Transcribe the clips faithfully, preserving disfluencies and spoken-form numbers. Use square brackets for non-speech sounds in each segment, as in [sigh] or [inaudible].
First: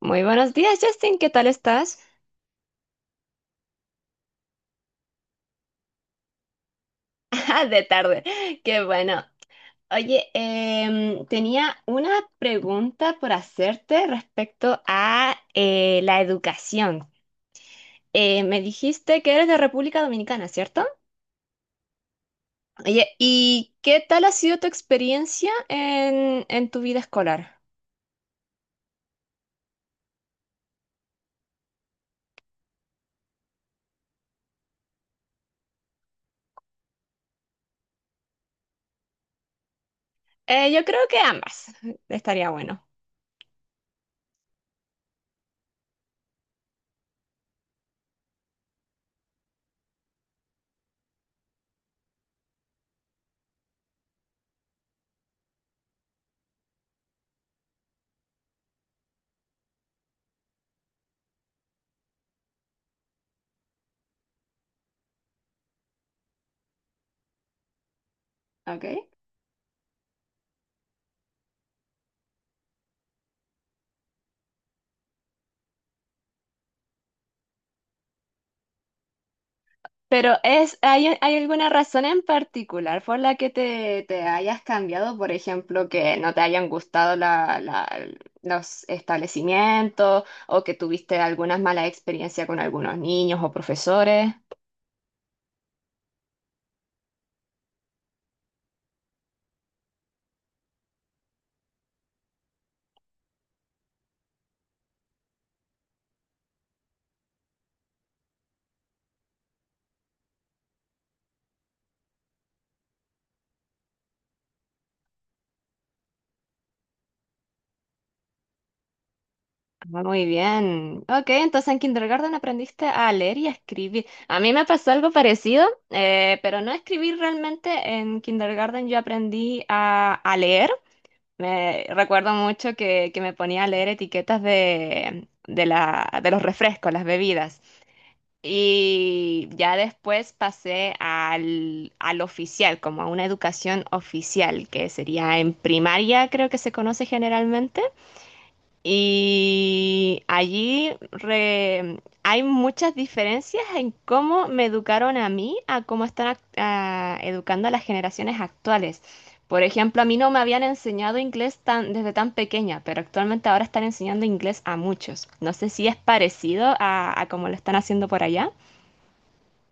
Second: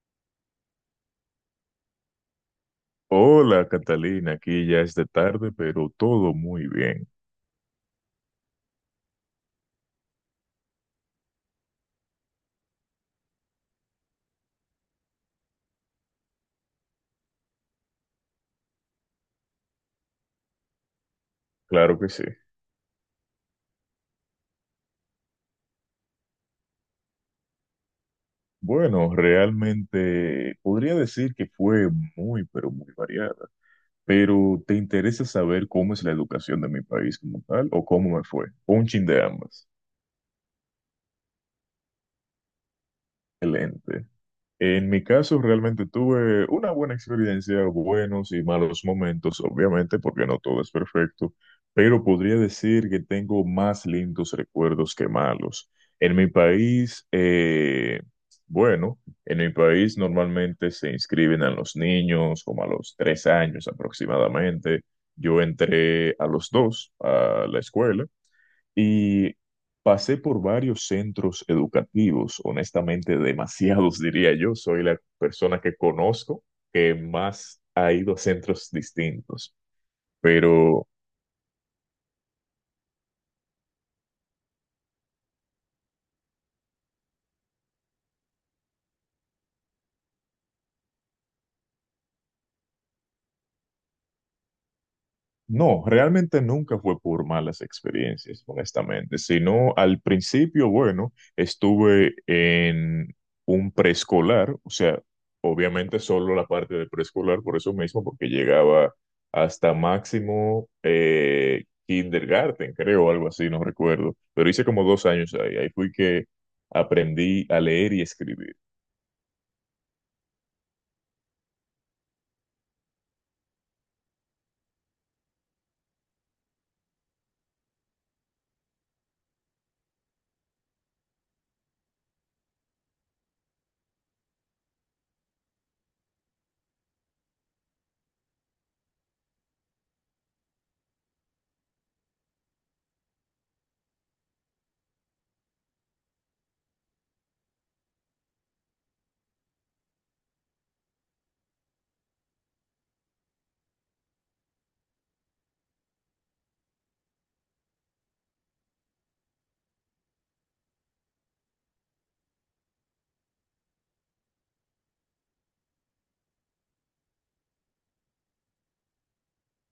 Muy buenos días, Justin. ¿Qué tal estás? Hola Catalina, aquí ya es de tarde, pero todo muy bien. [laughs] De tarde. Qué bueno. Oye, em, tenía una pregunta por hacerte respecto a eh, la educación. Eh, me dijiste que eres de República Dominicana, ¿cierto? Claro que sí. Oye, ¿y qué tal ha sido tu experiencia en, en tu vida escolar? Bueno, realmente podría decir que fue muy, pero muy variada. Pero ¿te interesa saber cómo es la educación de mi país como tal o cómo me fue? Un chin de ambas. Eh, yo creo que ambas. Estaría bueno. Excelente. En mi caso, realmente tuve una buena experiencia, buenos y malos momentos, obviamente, porque no todo es perfecto, pero podría decir que tengo más lindos recuerdos que malos. En mi país, eh, bueno, en mi país normalmente se inscriben a los niños como a los tres años aproximadamente. Yo entré a los dos a la escuela. Ok. Y pasé por varios centros educativos, honestamente demasiados [laughs] diría yo. Soy la persona que conozco que más ha ido a centros distintos, Pero es, pero. ¿hay, hay alguna razón en particular por la que te, te hayas cambiado? Por ejemplo, que no te hayan gustado la- la- los establecimientos o que tuviste algunas malas experiencias con algunos niños o profesores. No, realmente nunca fue por malas experiencias, honestamente, sino al principio, bueno, estuve en un preescolar, o sea, obviamente solo la parte de preescolar, por eso mismo, porque llegaba hasta máximo eh, kindergarten, creo, algo así, no recuerdo, pero hice como dos años ahí, ahí fui que aprendí a leer y escribir. Ah, muy bien. Ok, entonces en kindergarten aprendiste a leer y a escribir. A mí me pasó algo parecido, eh, pero no a escribir realmente. En kindergarten yo aprendí a a leer. Me recuerdo mucho que, que me ponía a leer etiquetas de, de la, de los refrescos, las bebidas. Y ya después pasé al, al oficial, como a una educación oficial, que sería en primaria, creo que se conoce generalmente. Y allí re- hay muchas diferencias en cómo me educaron a mí, a cómo están ac- a- educando a las generaciones actuales. Por ejemplo, a mí no me habían enseñado inglés tan, desde tan pequeña, pero actualmente ahora están enseñando inglés a muchos. No sé si es parecido a, a cómo lo están haciendo por allá.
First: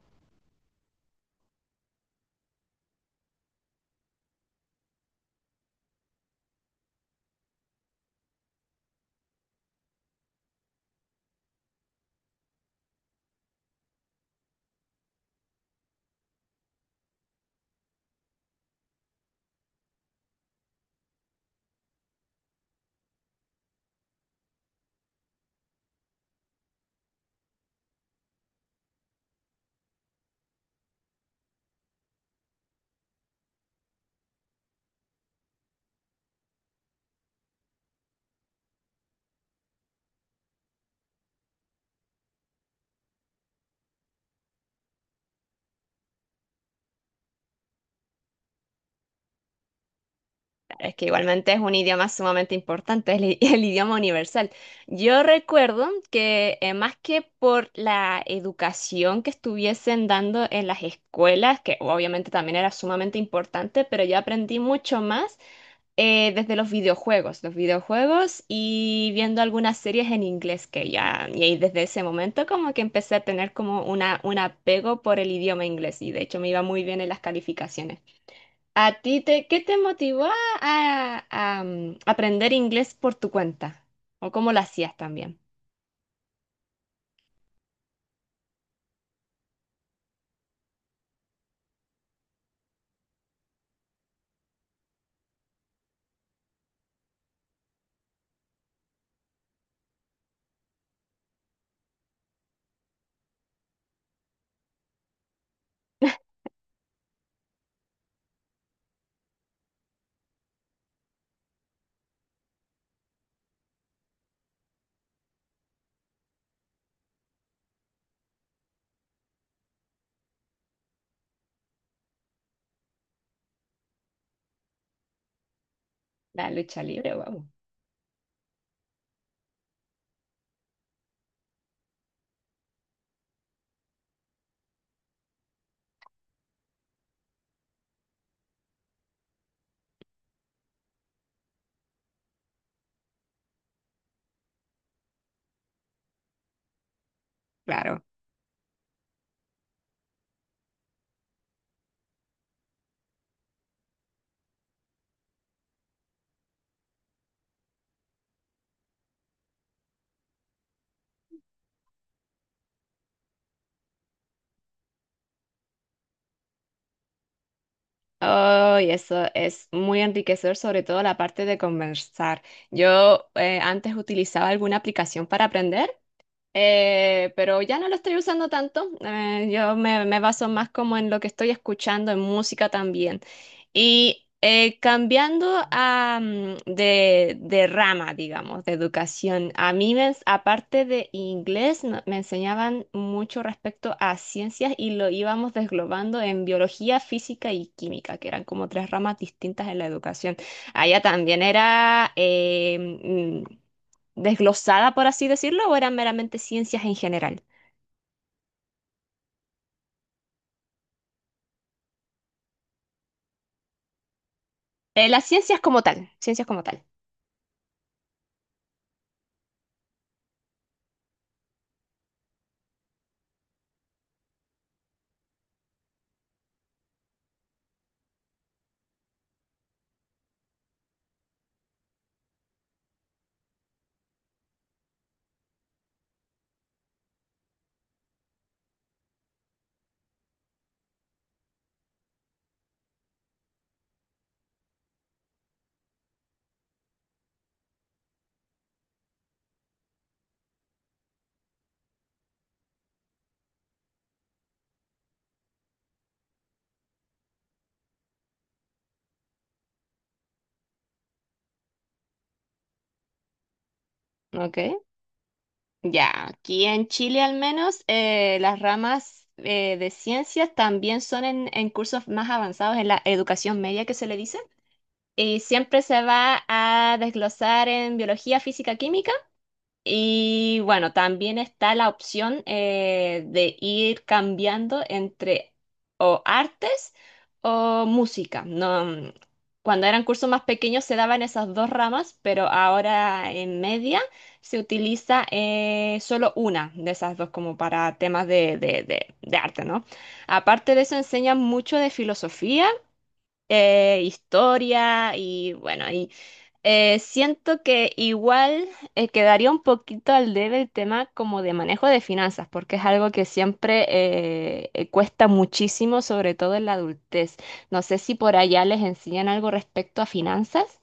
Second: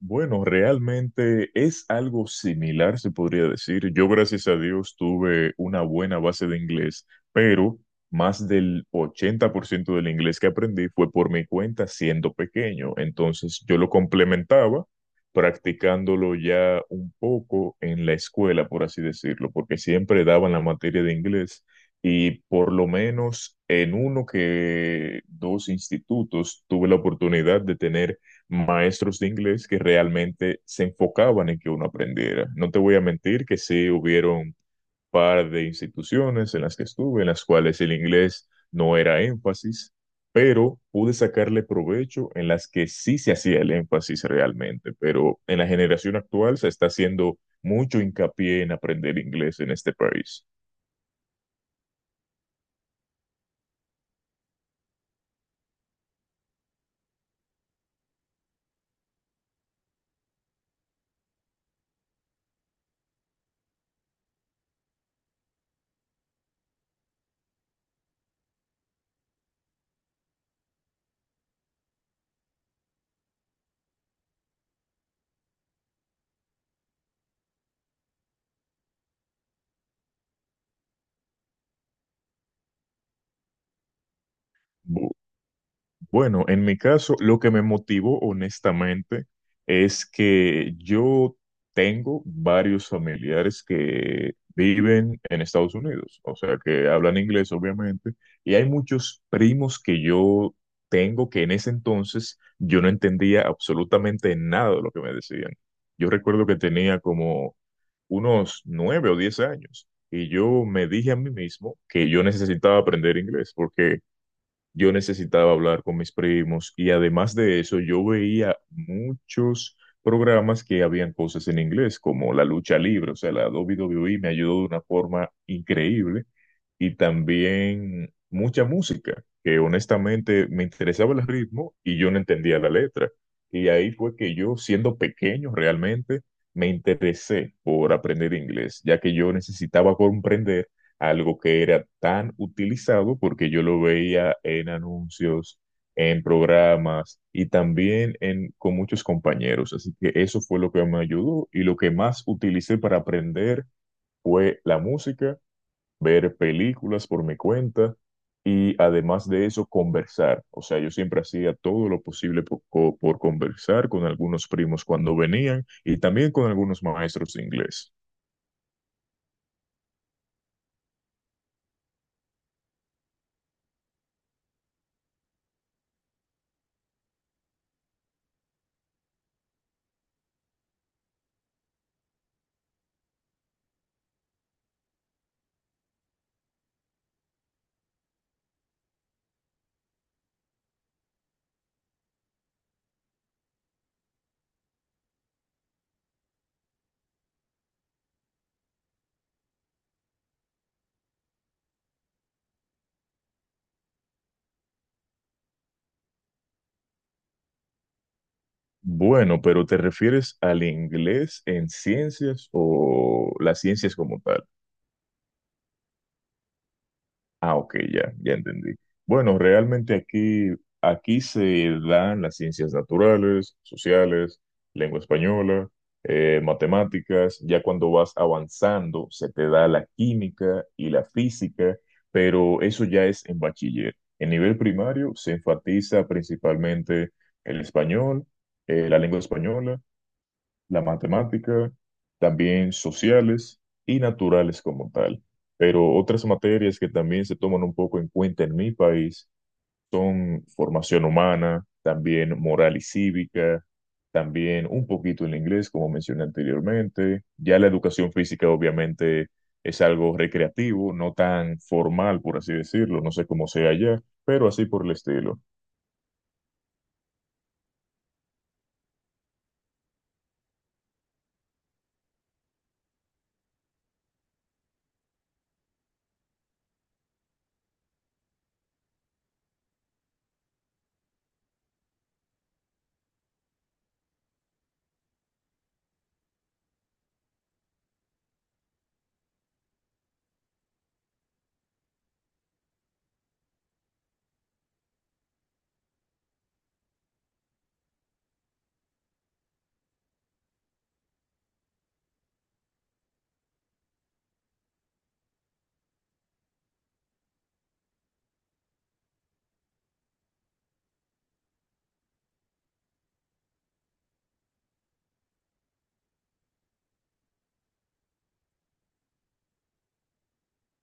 Bueno, realmente es algo similar, se podría decir. Yo, gracias a Dios, tuve una buena base de inglés, pero más del ochenta por ciento del inglés que aprendí fue por mi cuenta siendo pequeño. Entonces, yo lo complementaba practicándolo ya un poco en la escuela, por así decirlo, porque siempre daban la materia de inglés y por lo menos en uno que dos institutos tuve la oportunidad de tener maestros de inglés que realmente se enfocaban en que uno aprendiera. No te voy a mentir que sí hubieron un par de instituciones en las que estuve, en las cuales el inglés no era énfasis, pero pude sacarle provecho en las que sí se hacía el énfasis realmente. Pero en la generación actual se está haciendo mucho hincapié en aprender inglés en este país. Es que igualmente es un idioma sumamente importante, es el, [laughs] el idioma universal. Yo recuerdo que eh, más que por la educación que estuviesen dando en las escuelas, que obviamente también era sumamente importante, pero yo aprendí mucho más eh, desde los videojuegos, los videojuegos y viendo algunas series en inglés que ya, y ahí desde ese momento como que empecé a tener como una, un apego por el idioma inglés y de hecho me iba muy bien en las calificaciones. ¿A ti te, qué te motivó a, a- mm, aprender inglés por tu cuenta? ¿O cómo lo hacías también? Bueno, en mi caso, lo que me motivó honestamente es que yo tengo varios familiares que viven en Estados Unidos, o sea, que hablan inglés, obviamente, y hay muchos primos que yo tengo que en ese entonces yo no entendía absolutamente nada de lo que me decían. Yo recuerdo que tenía como unos nueve o diez años y yo me dije a mí mismo que yo necesitaba aprender inglés porque yo necesitaba hablar con mis primos y además de eso yo veía muchos programas que habían cosas en inglés, como la lucha libre, o sea, la W W E me ayudó de una forma increíble La lucha y libre, wow. también mucha música, que honestamente me interesaba el ritmo y yo no entendía la letra. Y ahí fue que yo, siendo pequeño realmente, me interesé por aprender inglés, ya que yo necesitaba comprender algo que era tan utilizado porque yo lo veía en anuncios, en programas y Claro. también en, con muchos compañeros. Así que eso fue lo que me ayudó y lo que más utilicé para aprender fue la música, ver películas por mi cuenta y además de eso conversar. O sea, yo siempre hacía todo lo posible por, co- por conversar con algunos primos cuando venían y también con algunos maestros de inglés. Oh, y eso es muy enriquecedor, sobre todo la parte de conversar. Yo eh, antes utilizaba alguna aplicación para aprender. Eh, pero ya no lo estoy usando tanto. Eh, yo me, me baso más como en lo que estoy escuchando, en música también. Y eh, cambiando a, mm, de, de rama, digamos, de educación, a mí, me ens- aparte de inglés, no- me enseñaban mucho respecto a ciencias y lo íbamos desglobando en biología, física y química, que eran como tres ramas distintas en la educación. Allá también era... eh, mm, desglosada, por así decirlo, ¿o eran meramente ciencias en general? Bueno, pero ¿te refieres al inglés en ciencias o las ciencias como tal? Eh, las ciencias como tal, ciencias como tal. Ah, ok, ya, ya entendí. Bueno, realmente aquí, aquí se dan las ciencias naturales, sociales, lengua española, eh, matemáticas. Ya cuando vas avanzando, se te da la química y la física, pero eso ya es en bachiller. En nivel primario se enfatiza principalmente el español, eh, la lengua española, la matemática, también sociales y naturales como tal. Pero otras materias que también se toman un poco en cuenta en mi país son formación humana, también moral y cívica, también un poquito el inglés, como mencioné anteriormente. Ya la educación física obviamente es algo recreativo, no tan formal, por así decirlo, no sé cómo sea allá, pero Ok. así por el estilo. Ya, aquí en Chile al menos eh, las ramas eh, de ciencias también son en, en cursos más avanzados en la educación media que se le dice. Y siempre se va a desglosar en biología, física, química. Y bueno, también está la opción eh, de ir cambiando entre o artes o música. No, mm, cuando eran cursos más pequeños se daban esas dos ramas, pero ahora en media se utiliza eh, solo una de esas dos como para temas de, de- de- de arte, ¿no? Aparte de eso enseñan mucho de filosofía, eh, historia y bueno, eh, siento que igual eh, quedaría un poquito al debe el tema como de manejo de finanzas, porque es algo que siempre eh, eh, cuesta muchísimo, sobre todo en la adultez. No sé si por allá les enseñan algo respecto a finanzas.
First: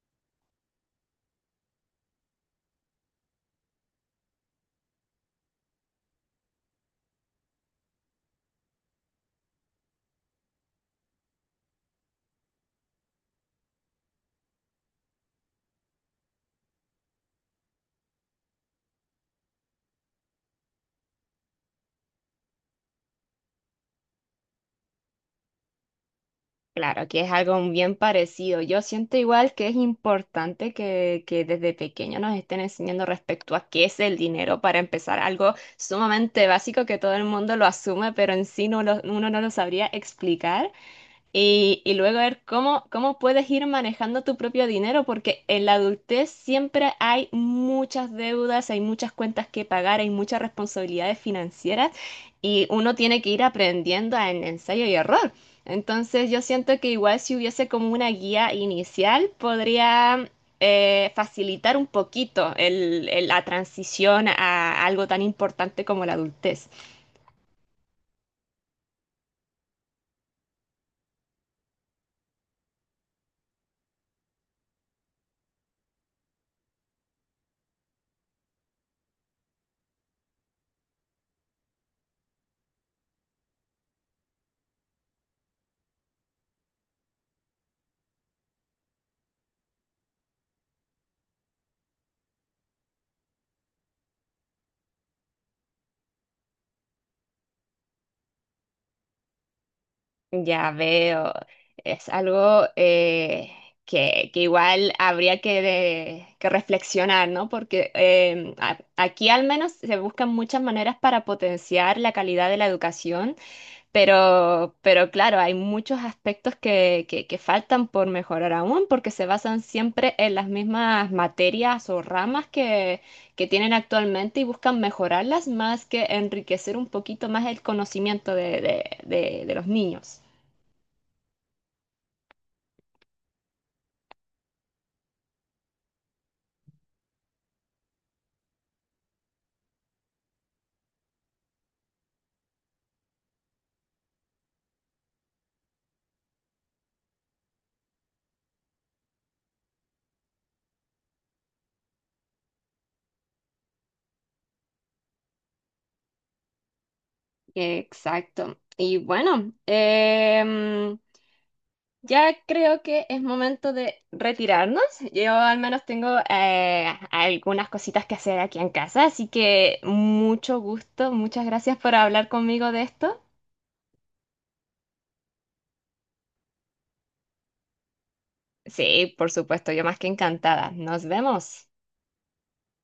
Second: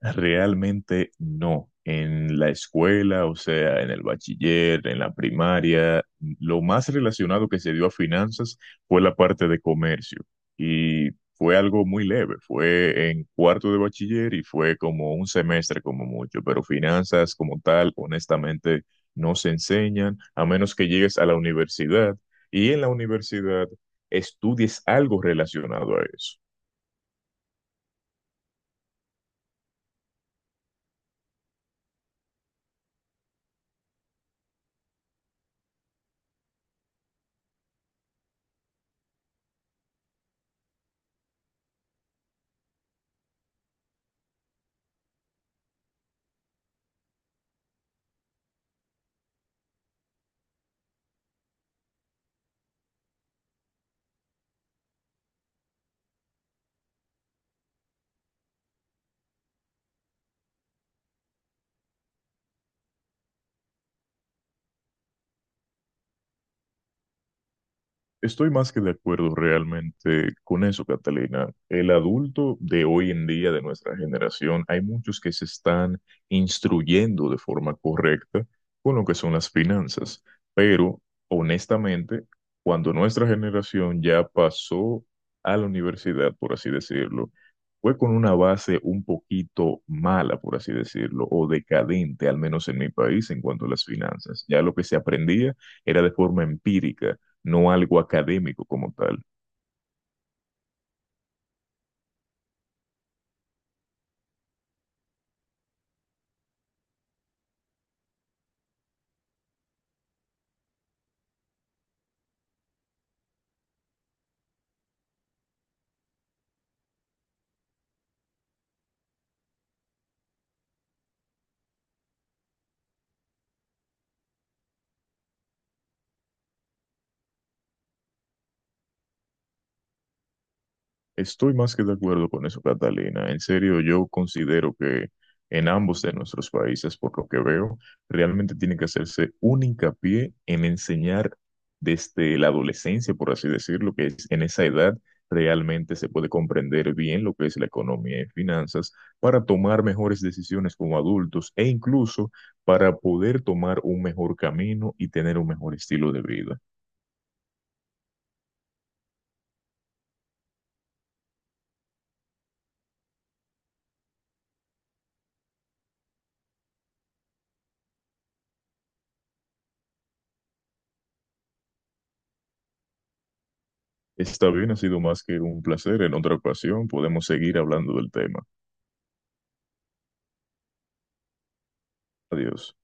Realmente no. En la escuela, o sea, en el bachiller, en la primaria, lo más relacionado que se dio a finanzas fue la parte de comercio. Y fue algo muy leve. Fue en cuarto de bachiller y fue como un semestre como mucho. Pero finanzas como tal, honestamente, no se enseñan a menos que llegues a la universidad y en la universidad estudies algo relacionado a eso. Claro, que es algo bien parecido. Yo siento igual que es importante que, que desde pequeño nos estén enseñando respecto a qué es el dinero para empezar algo sumamente básico que todo el mundo lo asume, pero en sí no lo- uno no lo sabría explicar. Y, y luego ver cómo, cómo puedes ir manejando tu propio dinero, porque en la adultez siempre hay muchas deudas, hay muchas cuentas que pagar, hay muchas responsabilidades financieras y uno tiene que ir aprendiendo en ensayo y error. Entonces yo siento que igual si hubiese como una guía inicial, podría eh, facilitar un poquito el- el- la transición a algo tan importante como la adultez. Estoy más que de acuerdo realmente con eso, Catalina. El adulto de hoy en día, de nuestra generación, hay muchos que se están instruyendo de forma correcta con lo que son las finanzas, pero honestamente, cuando nuestra generación ya pasó a la universidad, por así decirlo, fue con una base un poquito mala, por así decirlo, o decadente, al menos en mi país, en cuanto a las finanzas. Ya lo que se aprendía era de forma empírica, no algo académico como tal. Ya veo, es algo eh, que, que igual habría que, de- que reflexionar, ¿no? Porque em, a- aquí al menos se buscan muchas maneras para potenciar la calidad de la educación, pero, pero claro, hay muchos aspectos que, que, que faltan por mejorar aún, porque se basan siempre en las mismas materias o ramas que, que tienen actualmente y buscan mejorarlas más que enriquecer un poquito más el conocimiento de de- de- de los niños. Estoy más que de acuerdo con eso, Catalina. En serio, yo considero que en ambos de nuestros países, por lo que veo, realmente tiene que hacerse un hincapié en enseñar desde la adolescencia, por así decirlo, que es en esa edad realmente se puede comprender bien lo que es la economía y finanzas para tomar mejores decisiones como adultos e incluso para poder tomar un mejor camino y tener un mejor estilo de vida. Exacto. Y bueno, em, ya creo que es momento de retirarnos. Yo al menos tengo eh, algunas cositas que hacer aquí en casa, así que mucho gusto, muchas gracias por hablar conmigo de esto. Está bien, ha sido más que un placer. En otra ocasión podemos seguir hablando del tema. Sí, por supuesto, yo más que encantada. Nos vemos. Adiós.